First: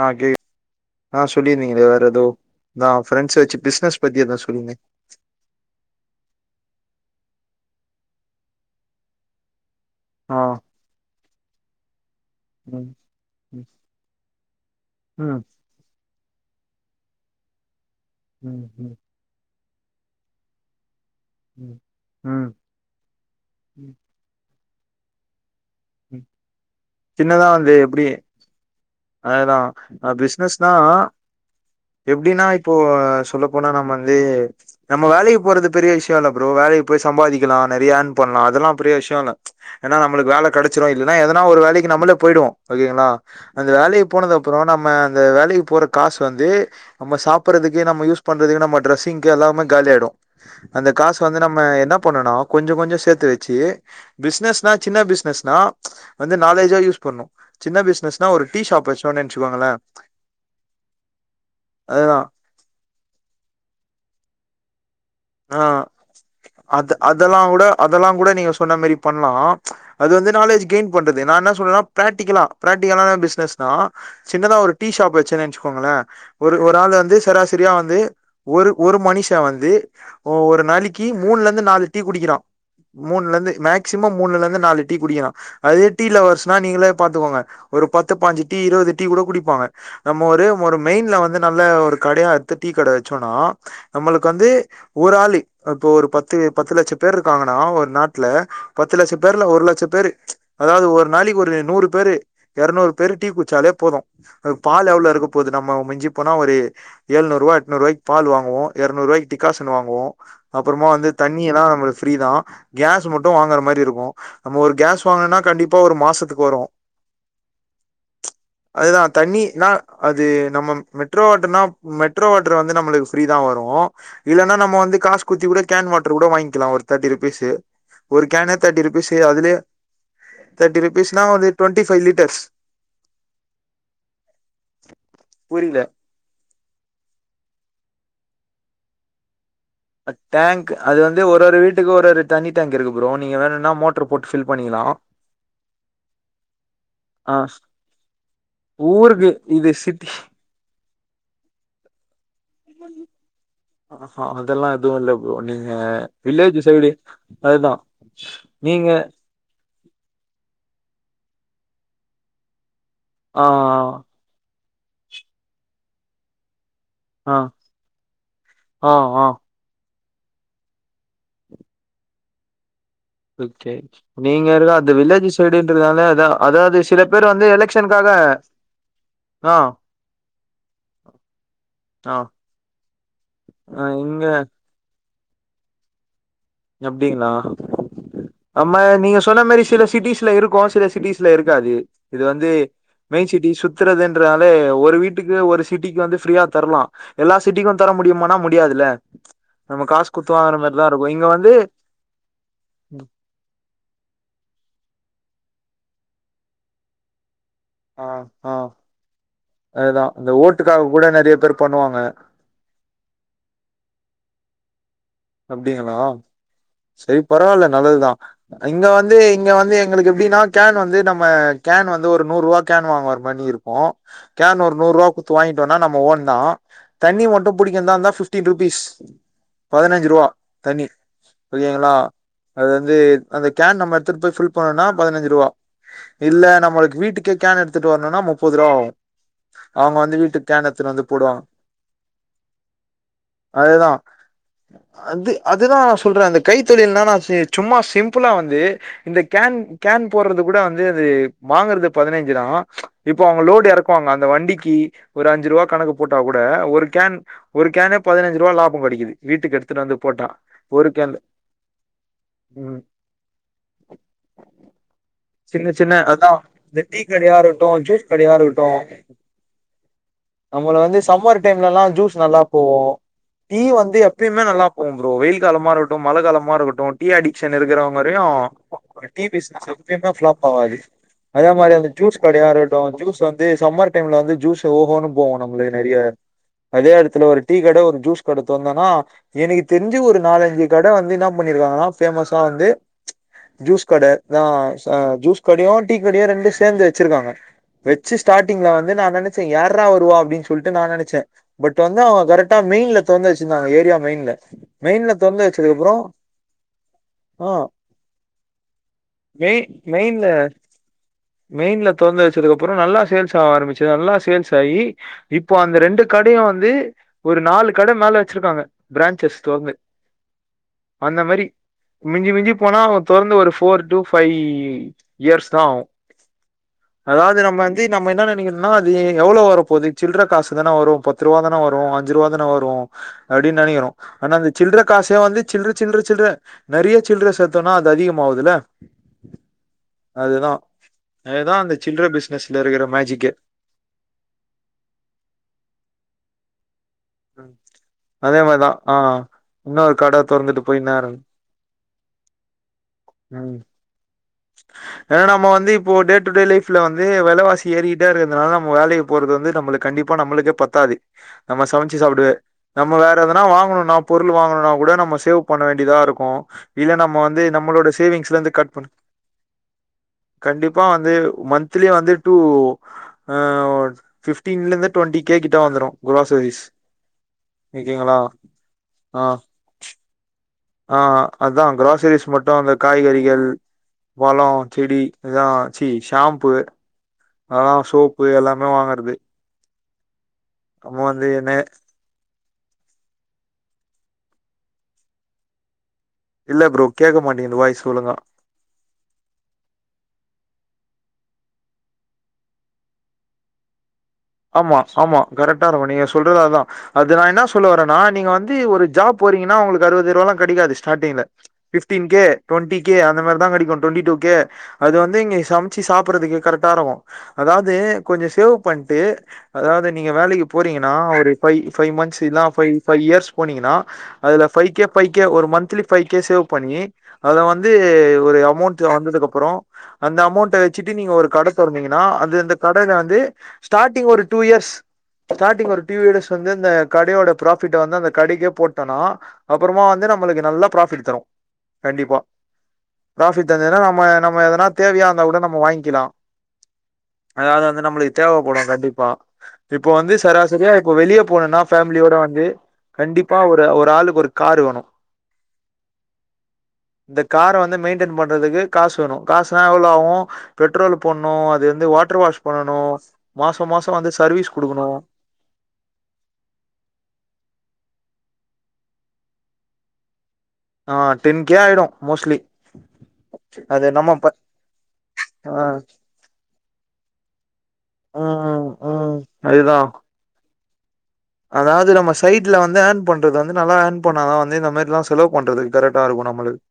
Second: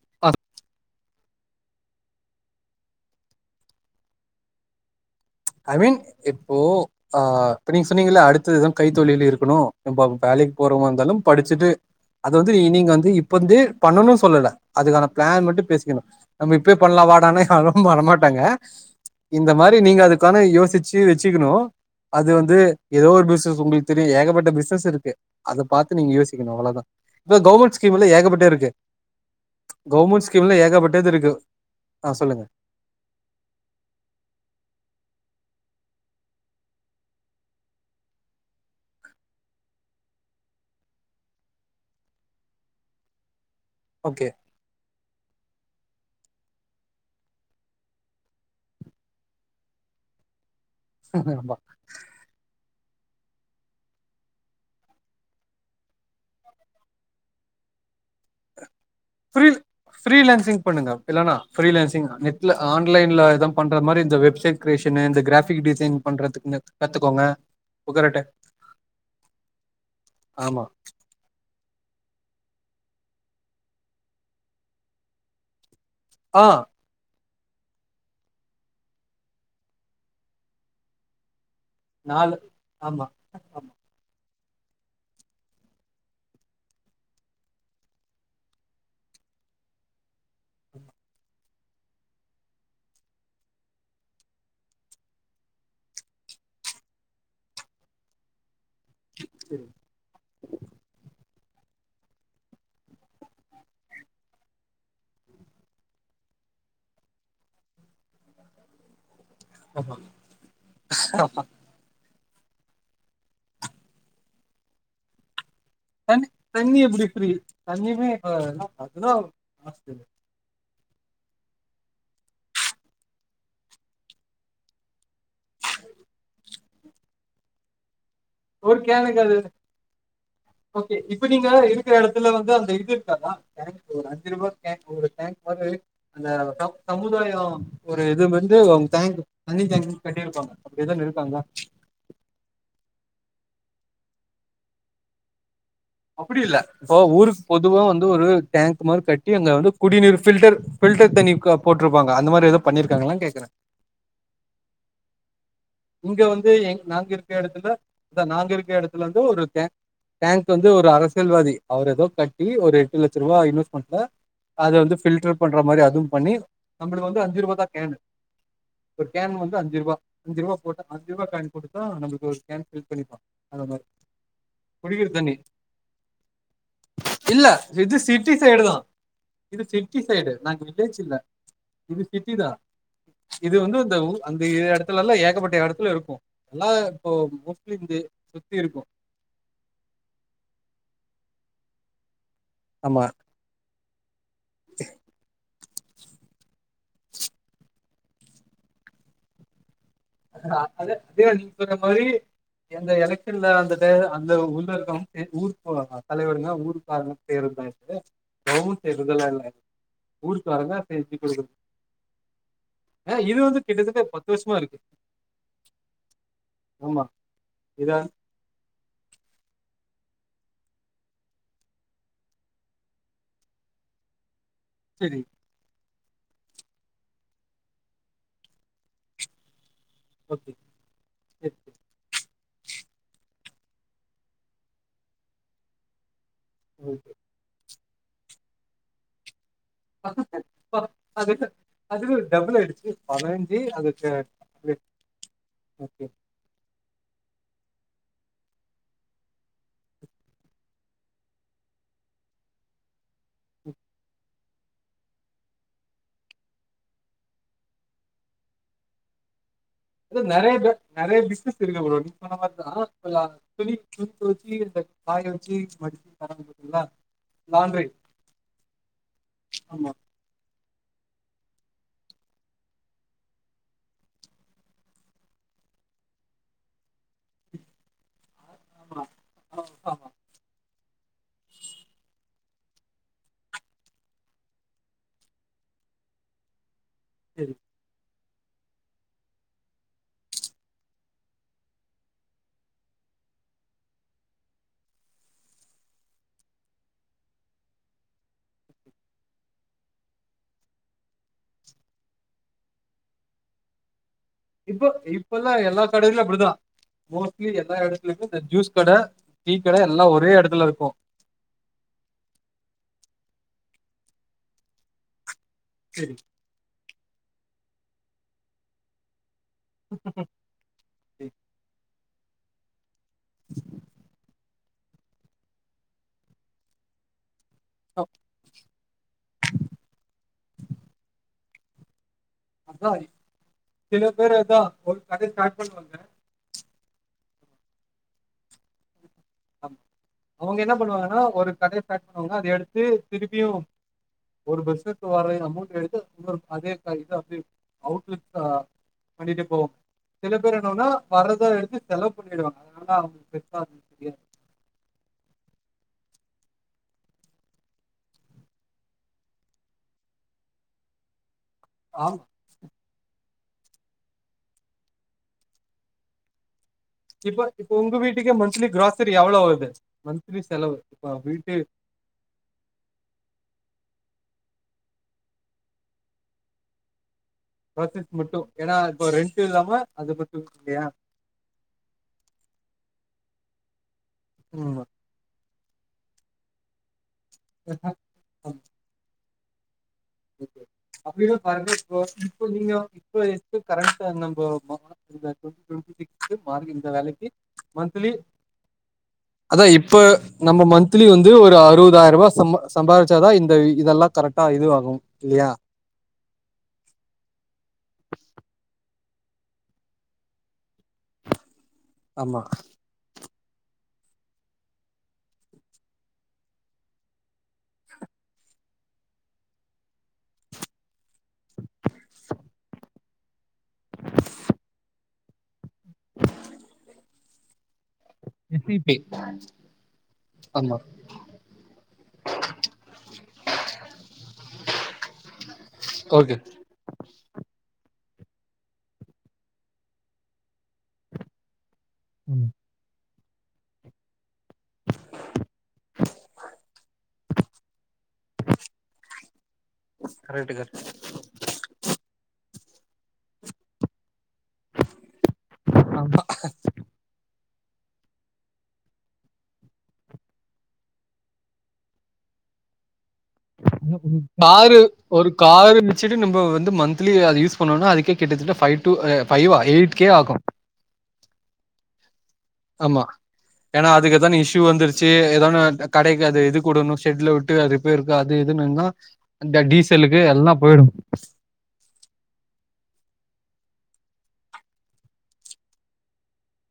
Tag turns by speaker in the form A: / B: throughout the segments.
A: ஹகே ஆஹ சொல்லிருந்தீங்களே வேற ஏதோ நா ஃப்ரெண்ட்ஸ் வெச்சு பிசினஸ் பத்தி எதோ சொல்லிருந்
B: ஐ மீன் இப்போ அஹ் இப்ப நீங்க சொன்னீங்க அடுத்தது எதும் கைத்தொழில் இருக்கணு ந
A: ஆ
B: வேலைக்கு போறோவங்களா இருந்தாலு படிச்சுட்டு அதது வந்து நீ நீங்க
A: ம்
B: வந்து இப்ப வந்து
A: ம்
B: பண்ணணுனு சொல்லல அதுக்கான
A: ம்
B: பிளான் மட்டு பேசிக்கணு நம்ம இப்பே பண்ணலா வாடானா யாரு வரமாட்டாங்க
A: ம் ம்
B: இந்த இந்த மாரி நீங்க அதுக்கு கான யோசி வெச்சுக்கணு
A: ம்
B: அது
A: ம்
B: வந்து எதோ ஒரு பிசினஸ் உங்களுக்கு தெரியு ஏகப்பட்ட பிசின சஸ் இருக்கு அத பாத்து நீங்க
A: ம்.
B: யோசிக்கணு அவ்ளதா இப்ப கவுவர்மெண்ட் ஸ்கீம் எல்லா ஏகப்பட்டது இருக்கு
A: அததா ஹ்
B: கவர்மெண்ட் ஸ்கீம்ல
A: பிசினஸ்னா
B: ஏகப்பட்டது இருக்கு ஆ
A: எப்டின்னா
B: சொல்லுங்க
A: இப்போ சொல்ல போனா நம்ம வந்து நம்ம வேலைக்கு போறது பெரிய விஷயம் இல்ல ப்ரோ வேலைக்கு போய் சம்பாதிக்கலா நெறைய ஏர்ன் பண்ணலா அதெல்லா பெரிய விஷய இல்ல ஏன்னா நம்மளுக்கு வேல கெடச்சிரு இல்லன்னா எதுனா ஒரு வேலக்கு நம்மளே போயிடுவோ ஓகேங்களா அந்த வேலைய போனது
B: ஓகே
A: அப்புறம் நம்ம அந்த வேலைக்கு போற காசு வந்து நம்ம சாப்பிடறதுக்கு நம்ம யூஸ் பண்றதுக்கு நம்ம ட்ரெஸ்ஸிங்க்கு எல்லாமே காலிய ஆயிடும் அந்த காசு வந்து நம்ம என்ன பண்ணனு கொஞ்சோ கொஞ்சோ வெச்சு பிசனஸ்னா சின்ன பிசினஸ்னா வந்து நாலேஜா யூஸ் பண்ணணு சின்ன பிசினஸ் நா ஒரு டீஷாப்ச்சு
B: பிரில பிரிலசிங்க் பண்ணுங்க இல்லனா பிரிலன்சிக்
A: அதுதா
B: நெட்ல ஆன்லைன்ல எதோ பண்ற மாரி இந்த வெப்சைட் கிரியேஷனு இந்த கிராஃபிக்
A: ஆஹ்
B: டிசைன் பண்றதுக்குன்னு
A: அது
B: கத்துக்கோங்க
A: அதெல்லா கூட அதெல்லா
B: புகரட்ட
A: கூட நீங்க சொன்ன மாரி பண்ணலா அது வந்து நாலேஜ்
B: ஆமா
A: கெயின் பண்றது நா என்ன சொல்றேன்னா பிராக்டிகலா பிராக்டிகலான பிசினஸ்ன தா சின்னதா ஒரு டீஷாப் வெச்சு ங்கள
B: ஆ
A: ஒரு ஒரு ஆள் வந்து சராசி சரியா வந்து ஒரு ஒரு மனுஷன் வந்து ஒரு நாளிக்கு மூணு ல நாலு டீ குடிக்கிற மூணுல இருந்து
B: ஆமா
A: மேக்சிமம் மூணுல இருந்து ன்னு நாலு டீ குடிக்கரா அதே டீ லோவெர்ஸ் நா நீங்களே பாத்துக்கோங்க ஒரு பாத்து பாஞ்சு டீ இருவது டீ கூட குடிப்பா அவ நம்ம ஒரே ஒரு மெய்ன்லவந்து நல்லா ஒரு கடையா எடுத்து டீ கட வெச்சோம்னா நம்மளுக்கு வந்து ஒரு ஆளு இப்ப ஒரு பத்து பத்து லட்சம் பேர் இருக்காங்கன்னா ஒரு நாட்டுல பத்து லட்சம் பேர்ல ஒரு லட்சம் பேரு அதாவது ஒரு நாளிக்கு ஒரு ல்ல நூறு பேறு இரநூறு டீ குடிச்சளே போது பால் எவ்ளோ இருக்க போது நம்ப மிஞ்சி போன ஒரு ஏல்னுருவ ஏட்னுருவய்க்கு பால் வகுவோ இர்னுருவைக்கு டிக்கா
B: ஆமா.
A: வாங்குவோ அப்பறமா வந்து தண்ணியெல்லா நம்ளுக் ஃப்ரீதா கேஸ் மட்டு வாங்குறா மாரி இருக்கு நம்ம ஒரு கேஸ் வாங்கொனுனா கண்டி
B: தண்ணி தண்ணி எப்டி ஃப்ரீ தண்ணிய்மே இப்ப
A: அதுதா தண்ணினா
B: [unintelligible]
A: அது நம்ம மெட்ரோ வாட்டர்னா மெட்ரோ வாட்டர் வந்து நம்மளுக்கு ஃப்ரீதா வரு இல்லன்னா நம்ம வந்து காஸ் குட்த்தி கூட கேன் வாட்ரு கூட வாய்ங்க்கிலா ஒரு தேட்டி ருபீஸு ஒரு கேனே
B: ஒரு
A: தேர்ட்டி ருபீஸ்
B: கேனுக்கு அது
A: அதுலயே தேர்ட்டி
B: ஓகே
A: ருபீஸ்னா
B: இப்ப
A: ஒரு
B: நீங்க
A: டுவெண்ட்டி
B: இருக்கற
A: ஃபைவ்
B: எடத்துல
A: லிட்டர்ஸ்
B: வந்து அந்த இது இருக்காதா ஒரு அஞ்சு ரூபா கேன் ஒரு கேன் வந்து
A: புரில
B: அந்த ச சமுதாய ஒரு இது வந்து அவங்க டேங்க் தண்ணி டேங்க் கட்டியிருப்பாங்க
A: டேங்க்
B: அப்டி
A: அது
B: எதானு
A: வந்து
B: இருக்காங்க
A: ஒரொரு வீட்டுக்கு ஒரொரு தண்ணி டேங்க் இருக்கு ப்ரோ நீங்க வேணுனா மோட்டர் போட்டு ஃபில் பண்ணிக்லா
B: அப்புடி இல்ல இப்பொ ஊருக் பொதுவா வந்து ஒரு டேங்க் மாரி கட்டி
A: ஊருக்கு
B: அங்க வந்து
A: இது சிட்டி
B: குடிநீர் ஃபில்டர் ஃபில்டர் தண்ணி க போட்ருப்பாங்க அந்த மாரி ஏதோ பண்ணிருக்காங்களான்னு கேக்குறே
A: ஆஹா அதெல்லா எதுவு இல்ல ப்ரோ நீங்க
B: இங்க வந்து
A: வில்லேஜ்
B: எ
A: சைடு
B: நாங்க இருக்க எடத்துல
A: அதுதா
B: அதா நாங்க இருக்க
A: நீங்க
B: எடத்துலெந்து ஒரு டே டேங்க் கு வந்து ஒரு அரசியல்வாதி அவர் எதோ கட்டி ஒரு எட்டு லட்சருவா
A: ஆ
B: இன்வெஸ்ட்மென்ட்ல அது வந்து ஃபில்டர் பண்ற மாரி அதும் பண்ணி நம்பளுக் வந்து
A: ஆ
B: அஞ்சு ருவா தா கேனு
A: ஆ
B: ஒரு
A: ஆ
B: கேன் வந்து அஞ்சு ருபா அஞ்சுருவா போட்டா அஞ்சுருவா காய்ன் குடுத்தா நம்மளுக்கு ஒரு கேன் ஃபில் பண்ணிப்பா அந்த
A: ஓகே
B: மாரி
A: நீங்க இருக்க அந்த
B: குடிகிற
A: வில்லேஜ்
B: தண்ணி,
A: சைடுன்றதுனால அதா அதாவது சில பேர் வந்து
B: இல்ல இது
A: எலெக்ஷனுக்காக
B: சிட்டி சைடுதா
A: ஆ
B: இது சிட்டி சைடு, நாங்க வில்லேஜ் இல்ல இது
A: ஆ
B: சிட்டிதா இது வந்து
A: அ
B: அந்த ஊ
A: இங்க
B: அந்த ஏ எடத்துலல்லா எ அந்த எடத்துல இருக்கு
A: அப்டிங்களா,
B: மோஸ்ட்லி இந்த சுத்தி
A: ஆமா
B: இருக்கு
A: நீங்க சொன்ன மாரி சில சிட்டீஸ்ல இருக்கு சில சிட்டீஸ்ல இருக் காது இது வந்து
B: ஆமா
A: மெயின் சிட்டி சுத் துறது ன்றனாலே ஒரு வீட்டுக்கு ஒரு சிட்டிக்கு வந்து ஃப்ரீயா தரலா எல்லா சிட்டிக்கு தர முடியுமானா முடியாதுல்ல நம்ம காசு குடுத்து வாங்கற மாரிதா இருக்கு இங்க வந்
B: சொன்ன மாரி எந்த எலைக்ஷன்ல அந்த டை அந்த உள்ள இருக்கவங்க செஞ்சு ஊரு போவாங்க தலைவருங்க ஊருக்காரங்க செய்றதுதா இது
A: ஆ ஆ
B: கவர்மெண்ட் செய்றதெல்லா இல்ல
A: அதுதா இந்த
B: ஊருக்காரங்க
A: ஓட்டுக்காக கூட
B: செஞ்சு
A: நெறைய
B: குடுக்குறது
A: பேர் பண்ணுவாங்க
B: கிட்டதட்ட பத்து வருஷமா இருக்கு
A: அப்டிங்களா
B: ஆமா
A: சேரி பரவால்ல
B: இதா
A: நல்லதுதா இங்க வந்து இங்க வந்து எங்களுக்கு எப்படினா கேன் வந்து நம்ம கேன் வந்து ஒரு நூறுவா கேன் வாங்கவர மாரி இருப்போ கேன் ஒரு நூறுவா
B: சரி
A: குடுத்து வாங்கிட்டோனா நம்ம ஓன் தா தண்ணி மட்டு புடிக்கந்தாந்தா ஃபிஃப்டீன் ருபீஸ் பதினைந் ஞ்சுருவா
B: ஓகே
A: தண்ணி
B: சரி
A: புரியிதுங்களா அதாது அந்த கேன் நம் எடுத்துட்டு போய் ஃபில் பண்ணனுனா பதுனஞ்சு ருவா இல்ல நம்மளுக்கு
B: ஓகே
A: வீட்டுக்கே கேன் எடு துட்டு வர்ணுனா முப்பதுருவா ஆவு
B: [unintelligible] அதுக்கு அதுக்கு டபுள் ஆடுச்சு பனஞ்சி
A: அதுதா
B: அதுக்கு
A: அது அதுதான் நான்
B: ஓகே
A: சொல்றேன் அந்த கைத்தொழில்னா நான் செய் சும்மா சிம்பிளாக வந்து இந்த கேன் கேன் போடுறது கூட வந்து அது வாங்குறது பதினஞ்சு தான் இப்போ அவங்க லோடு இறக்குவாங்க அந்த வண்டிக்கு ஒரு அஞ்சு ரூபா கணக்கு போட்டால் கூட ஒரு கேன் ஒரு கேனு பதினஞ்சு ரூபா லாபம் கிடைக்குது வீட்டுக்கு எடுத்
B: நெறைய பே நெறைய பிசினஸ் இருக்கு நீ சொன்ன
A: ம்
B: மாதிரிதான் துணி துணி வச்சு இந்த காய வ
A: சின்ன சின்ன அதான் இந்த டீ கடையா இருட்டும்
B: லாண்ட்ரி
A: ஜூஸ் கடையா இருக்கட்டும்
B: ஆமா
A: நம்மள வந்து சம்மர் டைம்ல எல்லா ஜூஸ் நல்லா போவோம் டீ வந்து எப்பயுமே நல்லா போம் ப்ரோ வெயில் காலமா இருக்கட்டும் மழை காலமா இருக்கட்டும் டீ அடிக்ஷன் இருக்கிறவங்கவரையும்
B: ஆமா
A: வ டி
B: ஆமா
A: பிசினஸ்
B: ஆமா
A: இப்பங்க ஃபிளாப் ஆகாது அதே மாதிரி அந்த ஜூஸ் கடைய இருக்க அப்புறோ ஜூஸ் வந்து சம்மர் டைம்ல வந்து ஜூஸ் ஓகோன்னு போவோம் நம்மளுக்கு நெறைய அதே இடத்துல ஒரு
B: சரி
A: டீ கட ஒரு ஜூஸ் கட தொரோந்தன எனக்கு தெரிஞ்சு ஒரு நாலஞ்சு கட வந்து என்ன பண்ணிருக்காங்கன்னா பேமஸா வந்து ச்சு ஜூஸ் கட தா ஆ ஜூஸ் கடையோ டீ கடையோ ரெண்டு சேர்ந்து வச்சிருக்காங்க வச்சு ஸ்டார்ட்டிங் வந்து நினைச்சேன் யாரரா வருவா அப்படின்னு சொல்லிட்டு நான் நினைச்சேன் பட் வந்து அவங்க கரெக்டா மெயின்ல தொறந்து வச்சிருந்தாங்க ஏரியா மெயின்ல
B: இப்ப
A: மெயின்ல
B: இப்ப
A: தொறந்து
B: எல்லா
A: வச்சதுக்கு
B: எல்லா
A: அப்புறோ
B: கடையிலும் அப்படிதான்
A: ஆ
B: மோஸ்ட்லி எல்லா இடத்துலுமே இந்த ஜூஸ் கடை டீ கடை எல்
A: மெயின்னு மெயின்ல தொறந்து வச்சதுக்கு அப்புறோ நல்லா சேல்ஸ் ஆக ஆரம்பிச்சது அதெல்லா சேல்ஸ் ஆகி இப்போ அந்த ரெண்டு
B: சரி
A: கடையும் வந்து ஒரு நாலு கட மேல வச்சிருக்காங்க பிரான்ஞ்சஸ் தொறந்து அந்த மாரி மிஞ்சி மிஞ்சி போன ஒரு தொடர்ந்து ஒரு ஃபோர் டூ ஃபைவ் இயர்ஸ் தான் ஆகும் அதாவது நான் வந்து நம்ம என்ன நெனைக்கிறேனா அது எவ்ளோ வரும் போது சில்ற காசு தானே வரும் பத்து ரூபா தான் வரும் அந்த அஞ்சு ருபாதான வரும்
B: அதா
A: அப்படின்னு நெனைக்கிறோ
B: சில
A: ஆனா
B: பேர்
A: அந்த
B: அதா
A: சில்லற
B: ஒரு
A: காசையா
B: கடைய
A: வந்து
B: ஸ்டார்ட்
A: சில்லற
B: பண்ணுவாங்க
A: சில்லற சில்லற நறிய சில்ர சேத்தோன்னா அது அதிகம் ஆவுதுல
B: அவுங்க என்ன பண்ணுவாங்கன்னா ஒரு
A: அதுதா அந்த
B: கடைய்
A: சில்ற
B: ஸ்டார் பண்வாங்க அத
A: பிசினஸ்ல
B: எட்த்து
A: இருக்கிற மேஜிக்கே
B: திருப்பியு ஒரு பிஸ்கட்கு வாரயிர் அமோண்ட் எடுத்து அத் இன்னொரு அகேன் இது அப்டி அவுக்ளிப்சா
A: அதே மாரிதா ஆ
B: பண்ணிட்டு போ
A: இன்னொரு கட
B: சில பேர்
A: தொறந்துட்டு போய்
B: என்னோன்னா
A: நேரோ
B: வரதா எடுத்து செலவ் பண்ணிடுவாங்க அதனால்தா
A: ம்
B: பெர்சா தெரியா
A: ஏன்னா நம்ம வந்து இப்போ டே டு டே லைப்ல வந்து வெலவாசி ஏறிகிட்டே இருக்கற்துனால நம்ம வேலக்கி போறது வந்து நம்மளுக்கு கண்டிப்பா நம்மளுக்கே பத்தாது நம்ம சி
B: ஆமா
A: சாப்டுவே நம்ம வேற ஏதா எதனா வாங்கணுனா பொருள் வாங்கணுனா கூட நம்ம சேவ் பண்ண வேண்டியதா இருக்கு இத நம்ம வந்து
B: இப்ப இப்ப
A: நம்மளோட
B: உங்க வீட்டுக்கே
A: சேவிங்ஸ்லந்து
B: மந்த்லி
A: கட் பண்ண
B: கிராசரி எவ்வளவு ஆகுது மந்த்லி செலவு
A: கண்டிப்பா
B: இப்ப
A: வந்து
B: வீட்டு
A: மன்த்லி வந்து டூ ஃபிப்டின்லெந்து டுவெண்ட்டி கே கிட்ட வந்துடு க்ராசரிஸ்
B: க்ராசரிஸ் மட்டு ஏனா இப்ப
A: ஆ
B: ரெண்ட்டு இல்லாம அது மட்டு
A: ஆ அதா கிராசரிஸ் மட்டு அந்த காய்கறி கள் வள
B: ம்.
A: செடி இதா சீ ஷாம்ப்பு அதா சோப்பு எல்லாமே வாங்கறது நம்ம வந்து
B: அப்டில்லா
A: என்ன
B: [unintelligible] இப்ப நீங்க வந்து இப்ப இருக்க கரன்ட்டா என்ன ப்ரோ
A: இல்ல ப்ரோ கேட்க மாட்டேங்குது வாய்ஸ் ஒழுங்கா
B: [inaudible] அதா இப்ப நம்ம மன்த்லி வந்து ஒரு அறுவதாயிருவா சம்பா சம்பாதிச்சாதா இந்த இதெல்லா கரெக்டா இது
A: ஆமா
B: ஆகு
A: ஆமா கரெக்டா இருக்கு நீங்க சொல்றது அதா அது நா என்னா சொல்ல வரனா நீங்க வந்து ஒ ரு ஜாப் போறீங்கனா உங்களுக்கு அறுவதாய்ருவாலா கெடைக்காது ஸ்டாட்டிங்ல ஃபிஃப்டீன் கே
B: ஆமா
A: டுவெண்டி கே அந்த மாரி தா கெடைக்கு ட்வெண்டி டூ கே அது வந்து இங்க சம்ச்சி சாப்புர்றதுக்கே கரெக்ட்டா இருக்கு அதாவ்து கொஞ்சொ சேவ் பண் ட்டு அதாவ்து நீங்க வேலக்கி போறீங்கனா ஒ ரு ஃபை ஃபை மந்த்ஸ் இல்னா ஃபை ஃபை இயர்ஸ் போனீங்கன்னா அதுல ஃபை கே ஃபை கே ஒரு மன்த்லி ஃபை கே சேவ் பண்ணி அத வ ந்து ஒரு அமௌண்ட் வந்ததுக்கப்பறோ அந்த அமௌண்ட
B: ஆமா
A: வச்சுட்டு நீங்க ஒரு கட தொறந்தீங்கன்னா அது அந்த கடைல வந்து ஸ்டாட்டிங் ஒரு டூ இயர்ஸ் ஸ்டாட்டிங் ஒரு டூ டியர்ஸ்
B: ஓகே
A: வந்து இந்த கடையோட ப்ரா ஃபிட்ட வந்து அந்த கடைக்கே போட்டனா அப்பறமா வந்து நம்மளுக்கு நல்லா ப்ராஃபிட் தரு கண்டிப்பா
B: ம்.
A: ஃப்ராஃபிட் தந்தத்னா நம்ம நம்ம எதனா தேவையா இந்தா கூட நம்ம வாய்ங்க்கிலா அதாவ்து வந்து நம்ம தேவைப்படும் கண்டிப்பா இப்போ வந்து
B: கரெக்ட்
A: சராசரியா
B: கரெக்ட்
A: இப்ப வெளிய போனும்னா ஃபேமிலியோட வந்து கண்டிப்பா ஒரு ஒரு ஆளுக்கு ஒரு காரு வேணும்
B: ஆமா
A: இந்த கார வந்து மெயின்டெய்ன் பண்றதுக்கு காசு வேணும் காசுனா எவ்ளோ ஆவும் பெட்ரோல் போட்ணும் அது வந்து வாட்டர் வாஷ் பண்ணனும்
B: காரு ஒரு காரு வச்சுட்டு நம்ம வந்து மந்த்லி அது யூஸ் பண்ணோனா அதுக்கே கிட்டத்தட்ட ஃபை டூ ஃபைவா எயிட் கே ஆகும்
A: ஆஹ் டென் கே ஆயிடும் மோஸ்ட்லி
B: ஆமா ஏன்னா
A: அது
B: அதுக்கு
A: நம்ம
B: ஏதான இஷ்யூ வந்துருச்சு ஏதான
A: ஆ
B: கடைக்கு அது இதுக்வுடணும் ஷெட்ல விட்டு அது ரிப்பேருக்கு அது
A: ம்
B: இதுன்னா
A: ம்
B: ட
A: அதுதா
B: டீசலுக்கு எல்லாம் போய்டும்
A: இதுக்கு வந்து நல்ல ஆன் பண்ணா வந்து இந்த மாரிலாம் செலவு பண்றது கரெக்டா இருக்கு நம்மளுக்கு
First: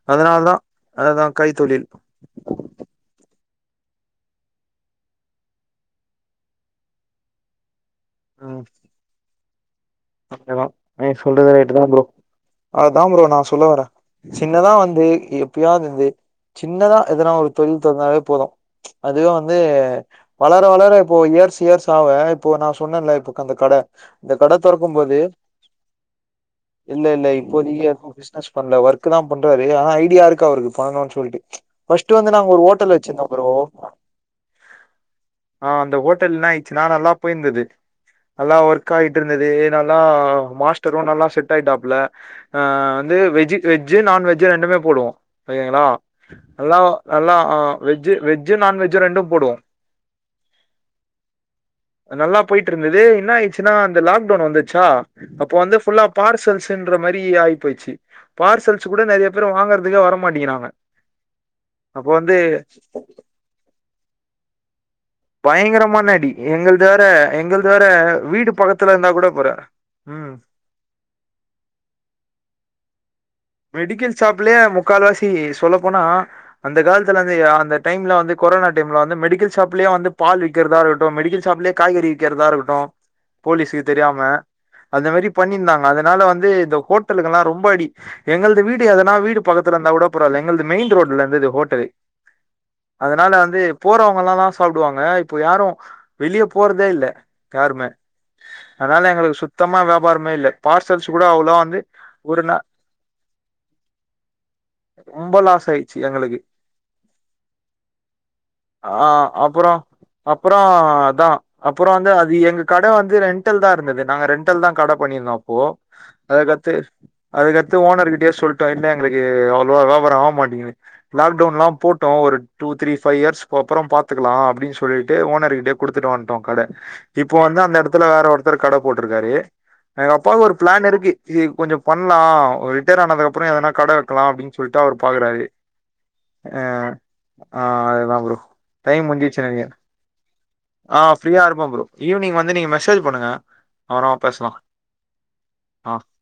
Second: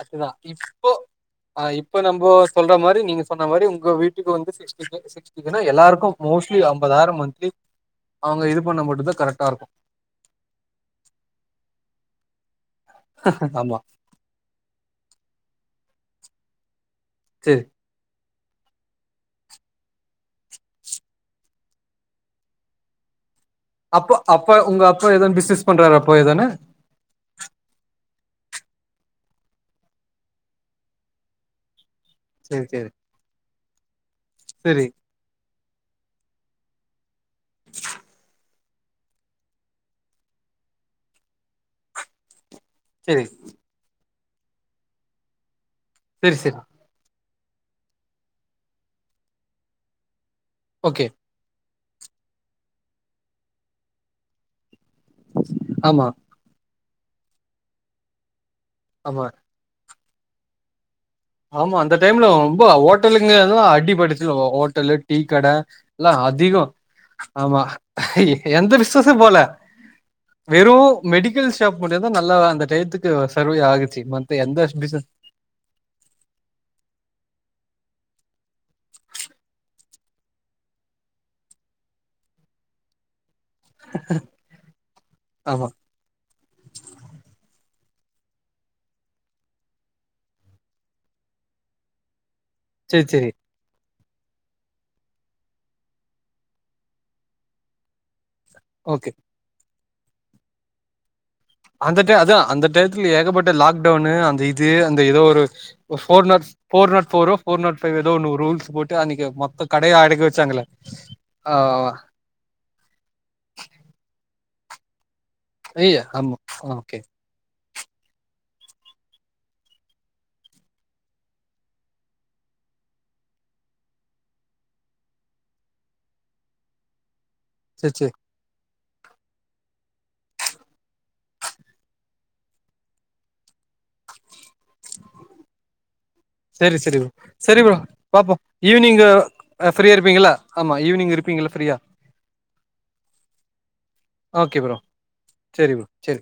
B: அதா
A: அதனால தா
B: இப்போ
A: அதுதா
B: ஆஹ்
A: கைத்தொழில்
B: இப்போ நம்ம சொல்ற மாதிரி நீங்க சொன்ன மாதிரி உங்க வீட்டுக்கு [inaudible] வந்துஎல்லாருக்கும் மோஸ்ட்லி ஐம்பந்தயிரம் மந்த்லி அவங்க இது பண்ண மட்டும் தா கரெக்டா இருக்கும்
A: நா சொல்றது ரைட்டு தா ப்ரோ அததா பு்ரோ நா சொல்ல
B: ஆமா
A: வறேன் சின்னதா வந்து எப்படியாவது து சின்னதா எதுனா ஒரு
B: சரி
A: தொழில் தொடந்தாவே போதும் அதுவும் வந்து வளர வளர இப்போ இயர்சு இயர்சு ஆவ இப்போ நா சொன்னேன்ல இப்ப அந்த கட
B: அப்போ
A: இந்த கட
B: அப்ப உங்க
A: தொறக்கும்
B: அப்பா
A: போது
B: ஏத பிசினஸ் பண்றாரு அப்பா எதானே
A: பிஸ்னஸ் பண்ணல ஒர்க்க் தா பண்றாரு ஆனா ஐடியா இருக்கு அவரு பண்ணணும்ன்னனு சொல்லிட்டு பர்ஸ்ட் வந்து நா ஒரு
B: சேரி சேரி
A: ஹோட்டல் வச்சிருந்தோம் ப்ரோ
B: செரி
A: ஹ் அந்த ஹோட்டல் நல்லா போயிருந்தது அல்ல அவர்ககு கயட்டு இருந்தது நல்லா மாஸ்டரும் நல்லா செட் ஆயிட்டாப்ல வந்து
B: செரி
A: வெஜ் வெஜ்ஜ நான்வெஜ்ஜ் ரெண்டுமே போடுவோம் ங்களா
B: செரி செரி
A: நல்லா நல்லா வெஜ்ஜு வெஜ்ஜு நான்வெஜ் ரெண்டும் போடுவோம்
B: ஓகே
A: நல்லா போயிட்டு இருந்தது என்ன ஆயச்சுன்னா லாக்டவுன் வந்துச்சா அப்போ வந்து பஃபுல்லா
B: ஆமா
A: பார்சல்ஸ் பண்ற மாதிரி ஆயி போய்ச்சு பார்சல்ஸ் கூட
B: ஆமா
A: நிறைய பேரு வாங்கறதுக்க வர மாட்டிங்றாங்க
B: ஆமா அந்த டைம்ல ரொம்ப ஹோட்டலுங்க ளா அடிப்பட்டுச்சு ஹோ ட்டலு டீ கடை எல்லா
A: பயங்கரமான அடி
B: அதிக
A: எங்கள்து வேற
B: ஆமா
A: எங்கள்து வேற வீடு
B: எந்த
A: பக்கத்துல இருந்தா
B: பிசினஸ்சும்
A: கூட
B: போல
A: போற ம்
B: வெறு மெடிக்கல் ஷாப் மட்டுந் தா நல்லா அந்த டயத்துக்
A: மெடிக்கல் ஷாப்லயே முக்கால்வாசி சொல்ல போனா அந்த காலத்துல வந்து அந்த டைம்ல வந்து கொரோனா டைம்ல வந்து மெடிக்கல் ஷாப்லயே வந்து பால் விக்கிறதா இருக்கட்டு மெடிக்கல் ஷாப்லயே காய்கறி விக்கிறதா இருக்கட்டு போலீஸ்க்க தெரியாம அந்த மாரி
B: ஆமா
A: பண்ணிருந்தாங்க அதனால வந்து இந்த ஹோட்டலுகல்லா ரொம்ப அடி எங்களது வீடு எதனா வீடு பக்கத்துல இருந்தா கூட பரவால எங்குளது மெயின் ரோட்ல இருந்துது ஹோட்டலு
B: சேரி சேரி
A: அதனால வந்து போறவங்க எல்லாந் தான சாப்டுவாங்க இப்ப யாரு வெளியே போறதே இல்ல யாருமே அதனால
B: ஓகே
A: எங்களுக்கு சுத்தமா வ்யா பாரமே இல்ல பார்சல்ஸ் கூட அவ்ளோ வந்து
B: அந்த ட அதா
A: ஒரு நா
B: அந்த டயத்துல ஏகப்பட்ட லாக்டவுன்னு அந்த இது அந்த ஏதோ
A: ரொம்ப
B: ஒரு
A: லாஸ் ஆயிடுச்சு
B: ஃபோர்ட்
A: எங்களுக்கு
B: நாட் ஃபோர் நாட் ஃபரோ போர் நாட் ஃபைவ் ஏதோ ஒன்னு ரூல்ஸ் போட்டு
A: ஆ
B: அன்னைக்கு மொத்த
A: அப்புறோ
B: கடைய அடைக்க
A: அப்புறோ
B: வச்சாங்கள
A: அதா அப்புறோ
B: ஆஹ
A: வந்து அது ல் தா கடை பண்ணிருந்தோ போ அதுக்கத்து
B: ஓகே
A: அதுக்க து ஓனர்கிட்டயே சொல்லிட்டோ இல்ல எங்களுக்கு அவ்வளவா வியாபார ஆக மாட்டங்குது லாக்டவுன் எல்லா போட்டோ ஒரு டூ த்ரீ பஃபைவ் இயர்ஸ்க்கு அப்புற பாத்துக்கலா அப்படின்னு சொல்லிட்டு ஓனர்கிட்டயே குடுத்துட்டு வந்துட்டோ கடை இப்போ வந்து அந்த
B: சேரி சேரி
A: இடத்துல வேற ஒருத்தரு கடை போட்டிருக்காரு எங்க அப்பாக்கு ஒரு பிளான் இருக்கு இது கொஞ்ச பண்லா அவுரு ரிட்டர்டு ஆனதுக்கு அப்பற எதனா கடை வெக்கலா அப்படினு சொல்ட்டு அவுரு பாக்குறாரு
B: சரி
A: ஆஹ்
B: சரி ப்ரோ சரி ப்ரோ
A: ஆஹ் அதுதா
B: பாப்போ
A: ப்ரோ டைம்
B: ஈவினிங்கு
A: முடுஞ்சிச்சு எனக்கு மெசேஜ் பண்ணுங்க
B: ஃப்ரீயா இருப்பீங்களா ஆமா ஈவினிங்
A: ஆஹ் ஃப்ரீயா
B: இருப்பீங்கள
A: இருப்பம் ப்ரோ ஈவினிங் வந்து நீங்க மெசேஜ் பண்ணுங்க அப்றமா பேசலாம்
B: ஓகே ப்ரோ சரி ப்ரோ
A: ஆஹ்
B: சரி